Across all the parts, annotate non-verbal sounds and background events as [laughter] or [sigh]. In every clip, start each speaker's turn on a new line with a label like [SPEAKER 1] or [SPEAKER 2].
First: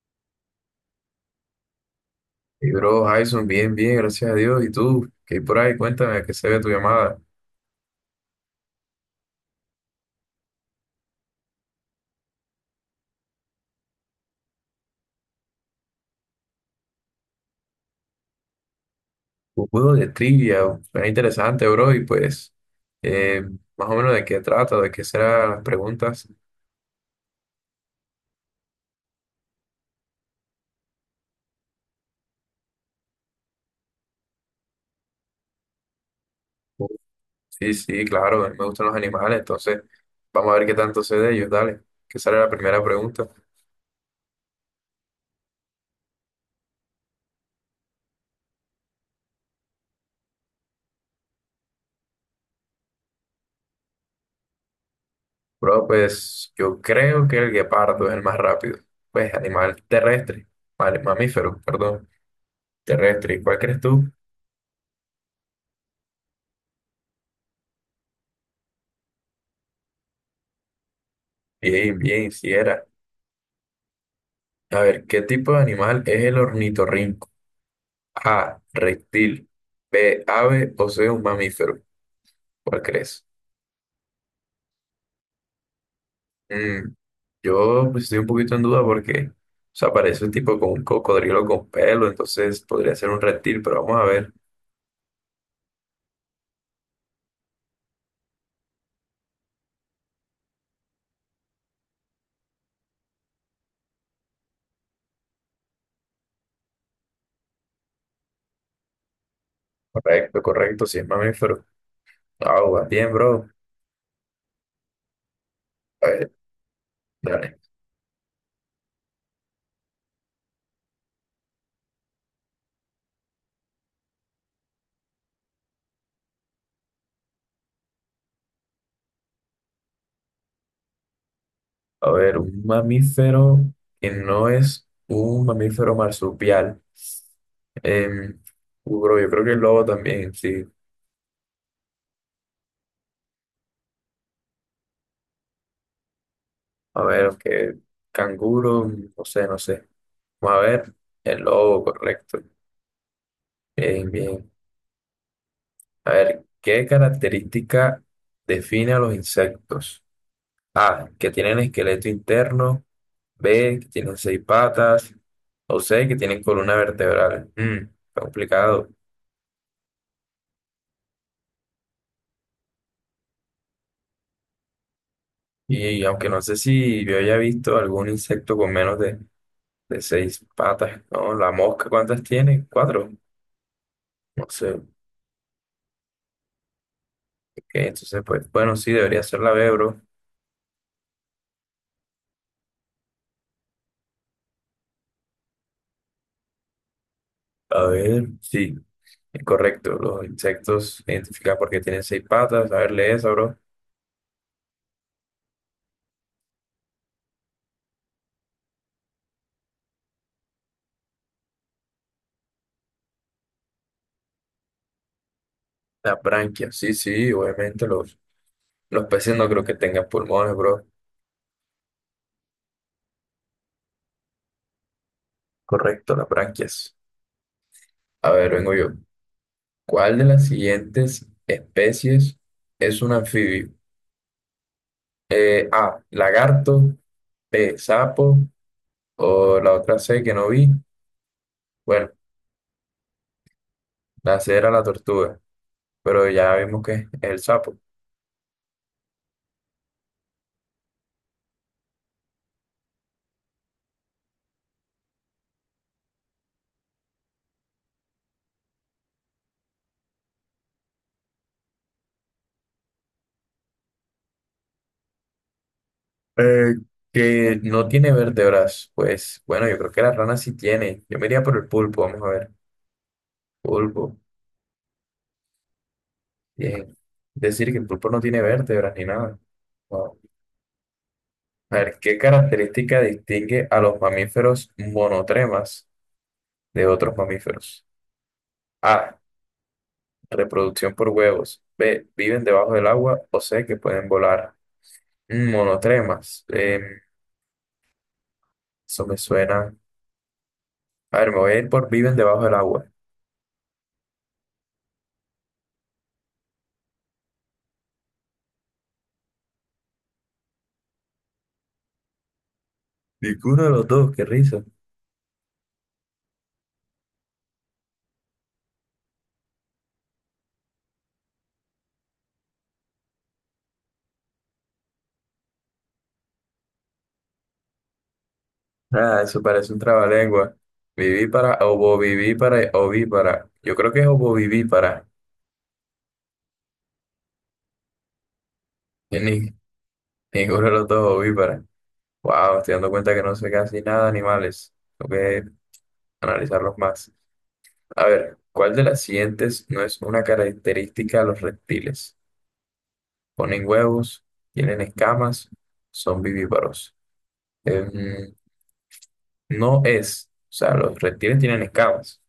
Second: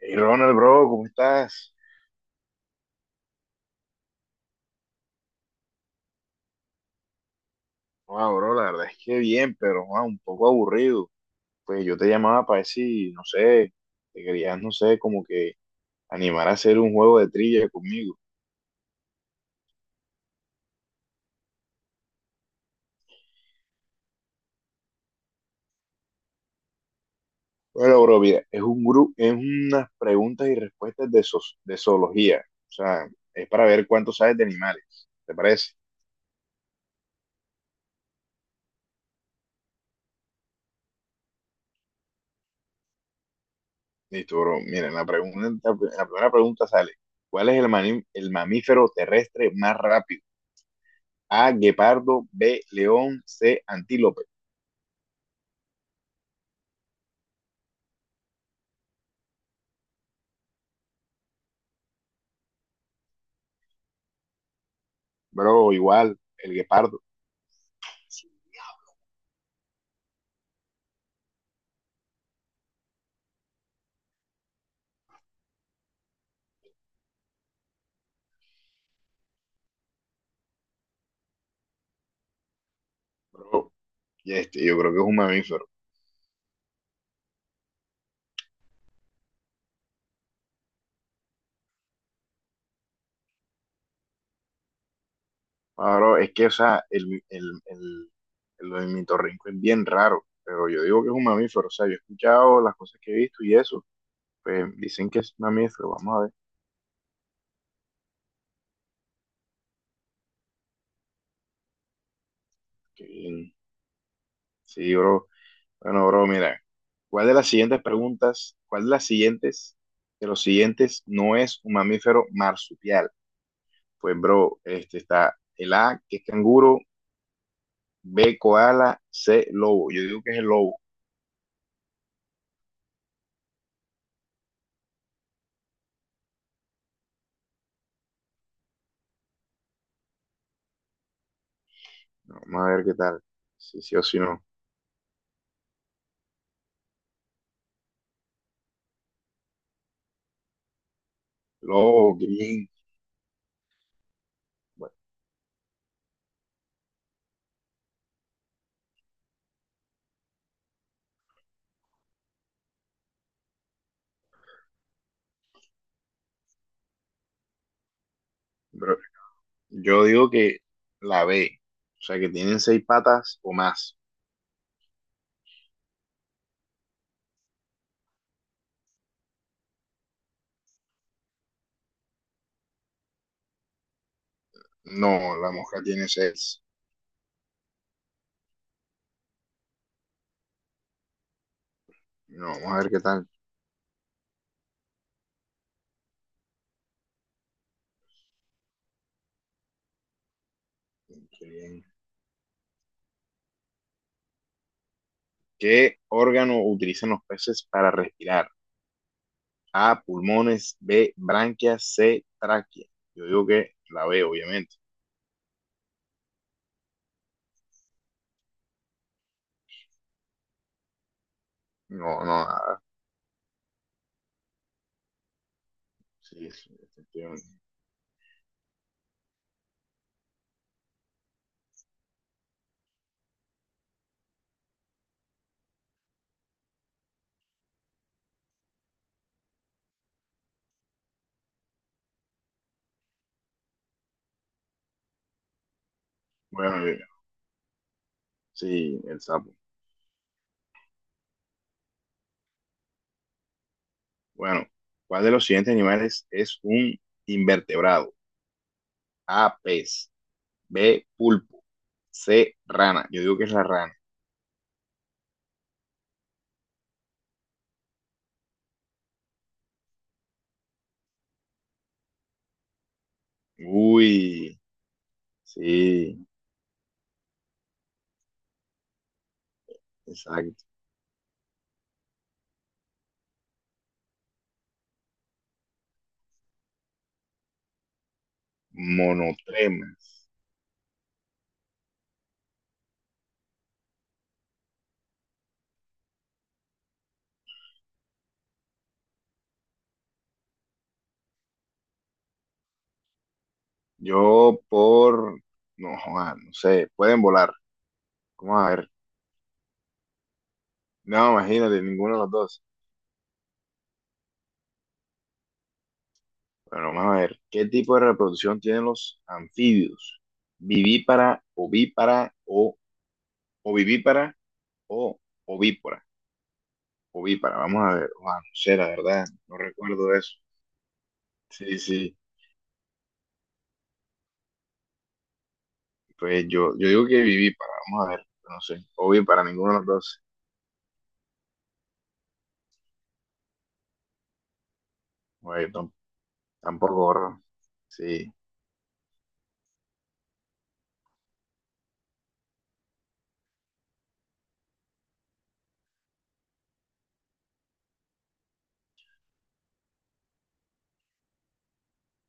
[SPEAKER 1] Hey Ronald, bro, ¿cómo estás?
[SPEAKER 2] Y bro, Jason, bien, bien, gracias a Dios. ¿Y tú? ¿Qué hay por ahí? Cuéntame, que se ve tu llamada.
[SPEAKER 1] Wow, bro, la verdad es que bien, pero wow, un poco aburrido. Pues yo te llamaba para decir, no sé, te querías, no sé, como que animar a hacer un juego de trivia conmigo.
[SPEAKER 2] Un juego de trivia, suena interesante, bro. Y pues, eh, más o menos de qué trata, de qué serán las preguntas.
[SPEAKER 1] Bueno, bro, mira, es un grupo, es unas preguntas y respuestas de zoología. O sea, es para ver cuánto sabes de animales. ¿Te parece?
[SPEAKER 2] Sí, sí, claro, a mí me gustan los animales, entonces vamos a ver qué tanto sé de ellos. Dale, que sale la primera pregunta.
[SPEAKER 1] Listo, bro. Mira, en la primera pregunta sale, ¿cuál es el mamífero terrestre más rápido? A, guepardo, B, león, C, antílope.
[SPEAKER 2] Bro, pues yo creo que el guepardo es el más rápido. Pues animal terrestre, vale, mamífero, perdón, terrestre. ¿Cuál crees tú?
[SPEAKER 1] Bro, igual, el guepardo,
[SPEAKER 2] Bien, bien, si era. A ver, ¿qué tipo de animal es el ornitorrinco? A, reptil, B, ave o C, un mamífero. ¿Cuál crees?
[SPEAKER 1] bro. Y este, yo creo que es un mamífero.
[SPEAKER 2] Mm, yo pues, estoy un poquito en duda porque, o sea, parece un tipo con un cocodrilo con pelo, entonces podría ser un reptil, pero vamos a ver.
[SPEAKER 1] Ah, bro, es que, o sea, el ornitorrinco es bien raro, pero yo digo que es un mamífero. O sea, yo he escuchado las cosas que he visto y eso, pues dicen que es mamífero. Vamos a ver.
[SPEAKER 2] Correcto, correcto, si es mamífero. Ah, va
[SPEAKER 1] Qué
[SPEAKER 2] bien, bro.
[SPEAKER 1] bien. Sí, bro.
[SPEAKER 2] A
[SPEAKER 1] Bueno, bro,
[SPEAKER 2] ver,
[SPEAKER 1] mira,
[SPEAKER 2] dale.
[SPEAKER 1] cuál de las siguientes, de los siguientes no es un mamífero marsupial? Pues, bro, este está el A, que es canguro, B, koala, C, lobo. Yo digo que es el lobo.
[SPEAKER 2] A ver, un mamífero que no es un mamífero marsupial. Em, bro, yo creo que el lobo también, sí.
[SPEAKER 1] Vamos a ver qué tal. Si sí o si no.
[SPEAKER 2] A ver, aunque canguro, no sé, no sé. Vamos a ver, el lobo,
[SPEAKER 1] Lobo,
[SPEAKER 2] correcto.
[SPEAKER 1] Green.
[SPEAKER 2] Bien, bien.
[SPEAKER 1] Bueno,
[SPEAKER 2] A ver, ¿qué característica define a los insectos? A, que tienen esqueleto interno, B, que tienen seis patas, o C, que tienen columna vertebral. Mm, está complicado.
[SPEAKER 1] bro, yo digo que la B. O sea, que tienen seis patas o más.
[SPEAKER 2] Y aunque no sé si yo haya visto algún insecto con menos de seis patas, ¿no? La mosca, ¿cuántas tiene? Cuatro. No sé. Ok,
[SPEAKER 1] No, la mosca tiene seis.
[SPEAKER 2] entonces, pues, bueno, sí, debería ser la B, bro.
[SPEAKER 1] No, vamos a ver qué tal.
[SPEAKER 2] A ver, sí, es correcto. Los insectos
[SPEAKER 1] Qué
[SPEAKER 2] identificados porque
[SPEAKER 1] bien.
[SPEAKER 2] tienen seis patas. A ver, lee esa, bro.
[SPEAKER 1] ¿Qué órgano utilizan los peces para respirar? A, pulmones, B, branquias, C, tráquea. Yo digo que la B, obviamente.
[SPEAKER 2] Las branquias, sí, sí, obviamente los peces no creo que tengan pulmones, bro.
[SPEAKER 1] No, no,
[SPEAKER 2] Correcto, las
[SPEAKER 1] sí, sí,
[SPEAKER 2] branquias.
[SPEAKER 1] efectivamente.
[SPEAKER 2] A ver, vengo yo. ¿Cuál de las siguientes especies es un anfibio? A, lagarto, B, sapo, o la otra C que no vi. Bueno, la C era la tortuga, pero ya vimos
[SPEAKER 1] Bueno,
[SPEAKER 2] que es el sapo.
[SPEAKER 1] sí, el sapo. Bueno, ¿cuál de los siguientes animales es un invertebrado? A, pez. B, pulpo. C, rana. Yo digo que es la rana.
[SPEAKER 2] Eh, que no tiene vértebras, pues bueno, yo creo que la rana sí tiene. Yo me iría por el pulpo, vamos a ver. Pulpo,
[SPEAKER 1] Uy, sí,
[SPEAKER 2] bien. Decir que el pulpo no tiene vértebras ni nada. Wow.
[SPEAKER 1] exacto.
[SPEAKER 2] A ver, ¿qué característica distingue a los mamíferos monotremas de otros mamíferos? A.
[SPEAKER 1] Monotremas.
[SPEAKER 2] Reproducción por huevos. B. Viven debajo del agua. O C. Que pueden volar. Mm, monotremas. Eso me suena. A ver, me voy a ir por viven debajo del agua.
[SPEAKER 1] Yo por, no, joda, no sé, pueden volar. Vamos a ver. No, imagínate, ninguno de los dos.
[SPEAKER 2] Ninguno de los dos, qué risa.
[SPEAKER 1] Bueno, vamos a ver. ¿Qué tipo de reproducción tienen los anfibios? Vivípara, ovípara o ovivípara o ovípora. Ovípara, vamos a ver. Joda, no sé, la
[SPEAKER 2] Ah,
[SPEAKER 1] verdad,
[SPEAKER 2] eso
[SPEAKER 1] no
[SPEAKER 2] parece un
[SPEAKER 1] recuerdo eso.
[SPEAKER 2] trabalengua. Viví para,
[SPEAKER 1] Sí, sí.
[SPEAKER 2] ovovivípara, ovípara. Yo creo que es ovovivípara.
[SPEAKER 1] Pues yo digo que viví para, vamos a ver, no sé,
[SPEAKER 2] Que
[SPEAKER 1] obvio para
[SPEAKER 2] Ni,
[SPEAKER 1] ninguno de los dos,
[SPEAKER 2] ninguno de los dos ovípara. Wow, estoy dando cuenta que no sé casi nada de animales. Tengo que
[SPEAKER 1] güey tam-
[SPEAKER 2] analizarlos
[SPEAKER 1] tampoco
[SPEAKER 2] más.
[SPEAKER 1] gorro,
[SPEAKER 2] A
[SPEAKER 1] sí,
[SPEAKER 2] ver, ¿cuál de las siguientes no es una característica de los reptiles? Ponen huevos, tienen escamas, son vivíparos. Em, no es. O sea, los reptiles tienen escamas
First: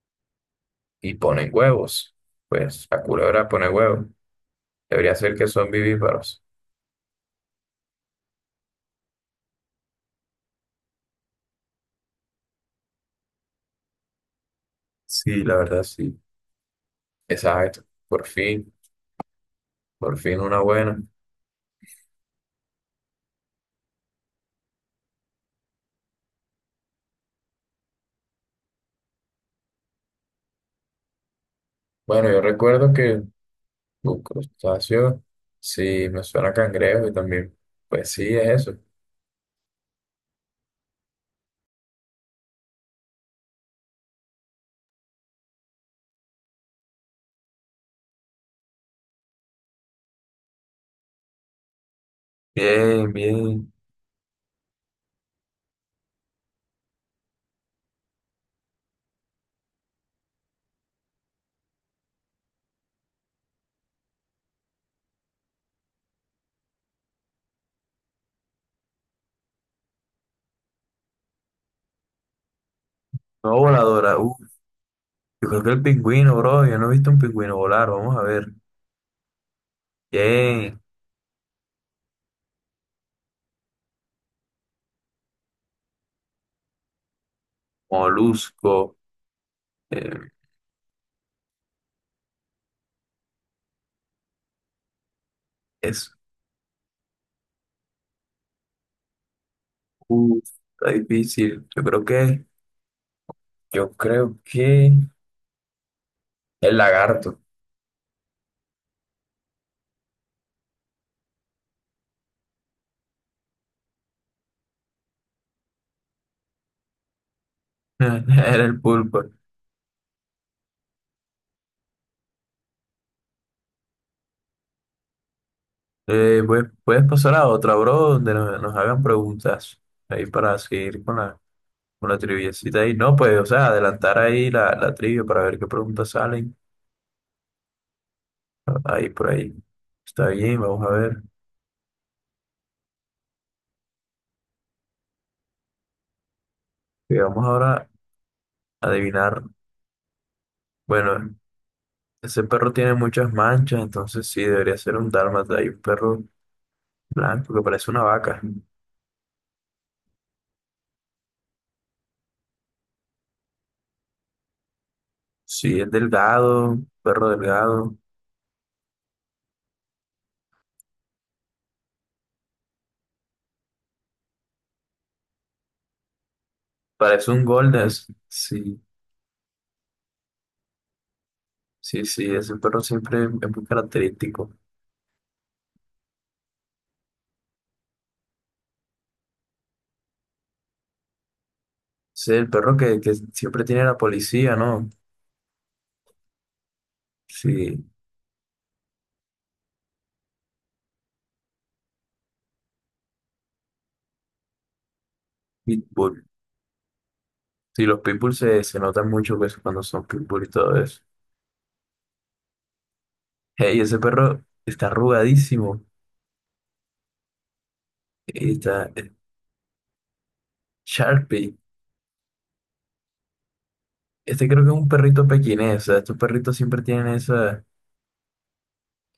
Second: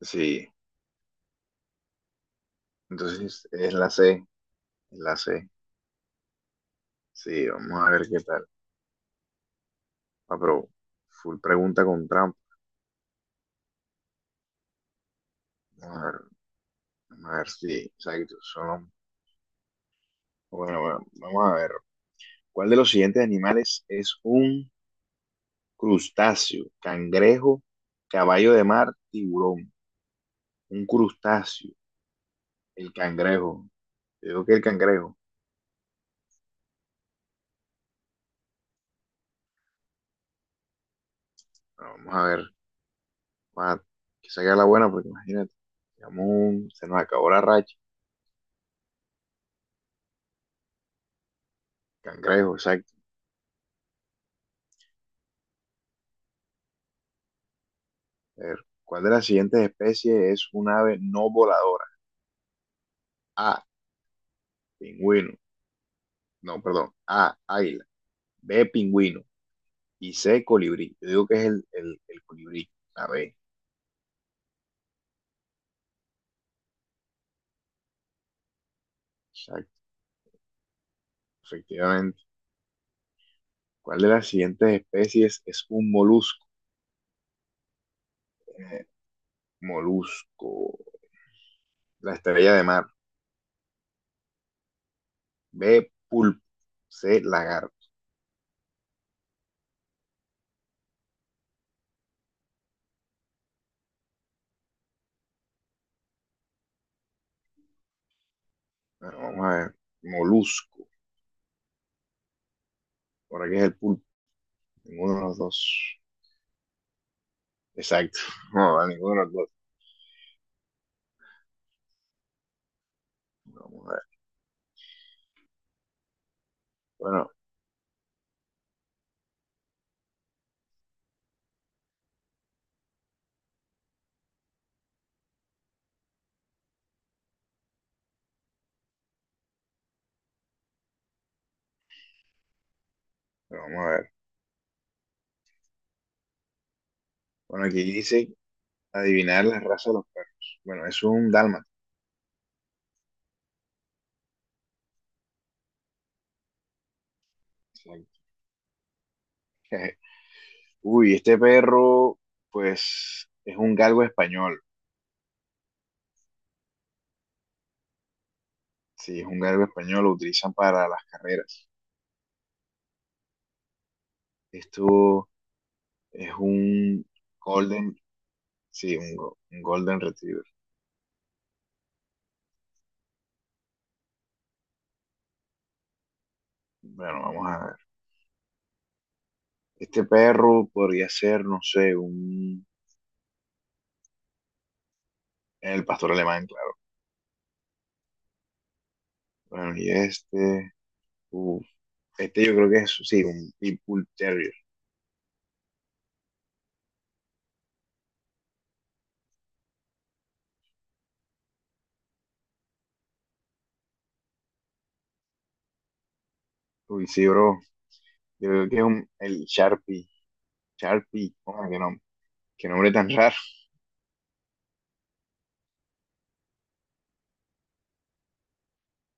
[SPEAKER 1] sí,
[SPEAKER 2] y ponen huevos. Pues la culebra
[SPEAKER 1] entonces
[SPEAKER 2] pone
[SPEAKER 1] es la
[SPEAKER 2] huevos.
[SPEAKER 1] C, es
[SPEAKER 2] Debería
[SPEAKER 1] la
[SPEAKER 2] ser que
[SPEAKER 1] C,
[SPEAKER 2] son vivíparos.
[SPEAKER 1] sí, vamos a ver qué tal, ah, pero full pregunta con trampa,
[SPEAKER 2] Sí, la verdad,
[SPEAKER 1] vamos a
[SPEAKER 2] sí.
[SPEAKER 1] ver, vamos a ver si,
[SPEAKER 2] Exacto.
[SPEAKER 1] exacto, son,
[SPEAKER 2] Por fin una
[SPEAKER 1] bueno,
[SPEAKER 2] buena.
[SPEAKER 1] vamos a ver, ¿cuál de los siguientes animales es un crustáceo? Cangrejo, caballo de mar, tiburón, un crustáceo,
[SPEAKER 2] Bueno, yo recuerdo
[SPEAKER 1] el
[SPEAKER 2] que
[SPEAKER 1] cangrejo,
[SPEAKER 2] un
[SPEAKER 1] yo digo que el cangrejo.
[SPEAKER 2] crustáceo, sí, me suena a cangrejo y también, pues sí, es eso.
[SPEAKER 1] Bueno, vamos a ver. Bueno, que salga la buena, porque imagínate, digamos, se nos acabó la racha. Cangrejo, exacto.
[SPEAKER 2] Bien, bien.
[SPEAKER 1] A ver, ¿cuál de las siguientes especies es un ave no voladora? A, pingüino. No, perdón. A, águila. B, pingüino. Y C, colibrí. Yo digo que es el colibrí, la B.
[SPEAKER 2] No voladora. Yo creo que el pingüino, bro. Yo no he visto un pingüino volar. Vamos a ver.
[SPEAKER 1] Exacto,
[SPEAKER 2] Bien.
[SPEAKER 1] efectivamente. ¿Cuál de las siguientes especies es un molusco? Eh,
[SPEAKER 2] Molusco. eh,
[SPEAKER 1] molusco. La estrella de mar. B,
[SPEAKER 2] es.
[SPEAKER 1] pulpo. C, lagarto.
[SPEAKER 2] Uh, está difícil. Yo creo que. El lagarto.
[SPEAKER 1] Bueno, vamos a ver. Molusco. Por qué es el pulpo. Ninguno de los dos.
[SPEAKER 2] [laughs]
[SPEAKER 1] Exacto. [laughs]
[SPEAKER 2] Era
[SPEAKER 1] No,
[SPEAKER 2] el
[SPEAKER 1] a ninguno
[SPEAKER 2] pulpo.
[SPEAKER 1] de los dos. Vamos a ver.
[SPEAKER 2] Pues, puedes
[SPEAKER 1] Bueno,
[SPEAKER 2] pasar a otra, bro, donde nos hagan preguntas. Ahí para seguir con con la triviecita ahí. No, pues, o sea, adelantar ahí la trivia para ver qué preguntas salen. Ahí por ahí. Está bien, vamos a ver.
[SPEAKER 1] pero vamos a ver.
[SPEAKER 2] Vamos
[SPEAKER 1] Bueno, aquí
[SPEAKER 2] ahora
[SPEAKER 1] dice
[SPEAKER 2] a adivinar.
[SPEAKER 1] adivinar la raza de los perros. Bueno, es un
[SPEAKER 2] Bueno,
[SPEAKER 1] dálmata.
[SPEAKER 2] ese perro tiene muchas manchas, entonces sí, debería ser un dálmata. Hay un perro blanco que parece una
[SPEAKER 1] Exacto.
[SPEAKER 2] vaca.
[SPEAKER 1] [laughs] Uy, este perro, pues, es un galgo español.
[SPEAKER 2] Sí, es delgado, perro delgado.
[SPEAKER 1] Sí, es un galgo español, lo utilizan para las carreras. Esto es un
[SPEAKER 2] Parece un golden.
[SPEAKER 1] golden,
[SPEAKER 2] Sí,
[SPEAKER 1] sí, un golden retriever.
[SPEAKER 2] sí, sí, ese perro siempre es muy característico.
[SPEAKER 1] Bueno, vamos a ver. Este perro podría ser, no sé,
[SPEAKER 2] Sí, el
[SPEAKER 1] un...
[SPEAKER 2] perro que siempre tiene la policía, ¿no?
[SPEAKER 1] El pastor alemán, claro.
[SPEAKER 2] Sí,
[SPEAKER 1] Bueno, y uf, este yo creo que es, sí, un Pitbull Terrier.
[SPEAKER 2] Pitbull. Sí, los Pitbull se, se notan mucho pues, cuando son Pitbull y todo eso. Hey, ese perro está arrugadísimo.
[SPEAKER 1] Uy, sí, bro. Yo
[SPEAKER 2] Y
[SPEAKER 1] creo que es
[SPEAKER 2] está
[SPEAKER 1] un, el Sharpie. Sharpie,
[SPEAKER 2] Sharpie.
[SPEAKER 1] oh, qué nombre tan raro.
[SPEAKER 2] Este creo que es un perrito pequinés. O sea, estos perritos siempre tienen esa,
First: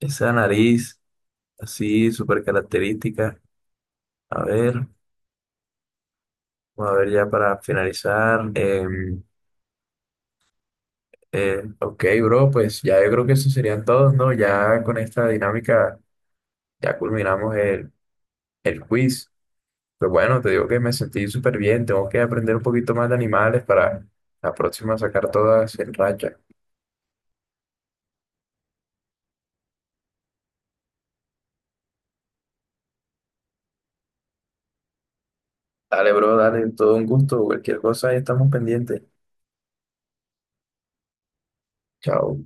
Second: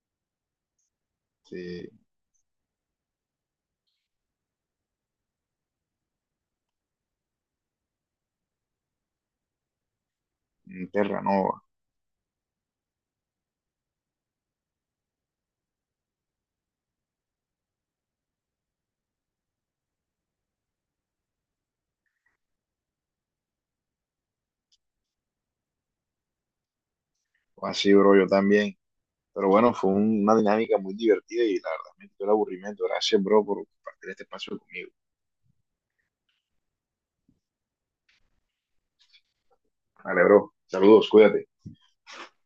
[SPEAKER 2] esa nariz
[SPEAKER 1] Sí,
[SPEAKER 2] así, súper característica. A ver, a ver ya para finalizar.
[SPEAKER 1] un Terranova.
[SPEAKER 2] Ok, bro, pues ya yo creo que eso serían todos, ¿no? Ya con esta dinámica ya culminamos el quiz. Pues bueno, te digo que me sentí súper bien. Tengo que aprender un poquito más de animales para la próxima sacar todas en racha.
[SPEAKER 1] O así, bro, yo también. Pero bueno, fue una dinámica muy divertida y la verdad me quitó el aburrimiento. Gracias, bro, por compartir este espacio conmigo.
[SPEAKER 2] Dale, bro, dale, todo un gusto. Cualquier cosa, ahí estamos pendientes.
[SPEAKER 1] Vale, bro. Saludos, cuídate.
[SPEAKER 2] Chao.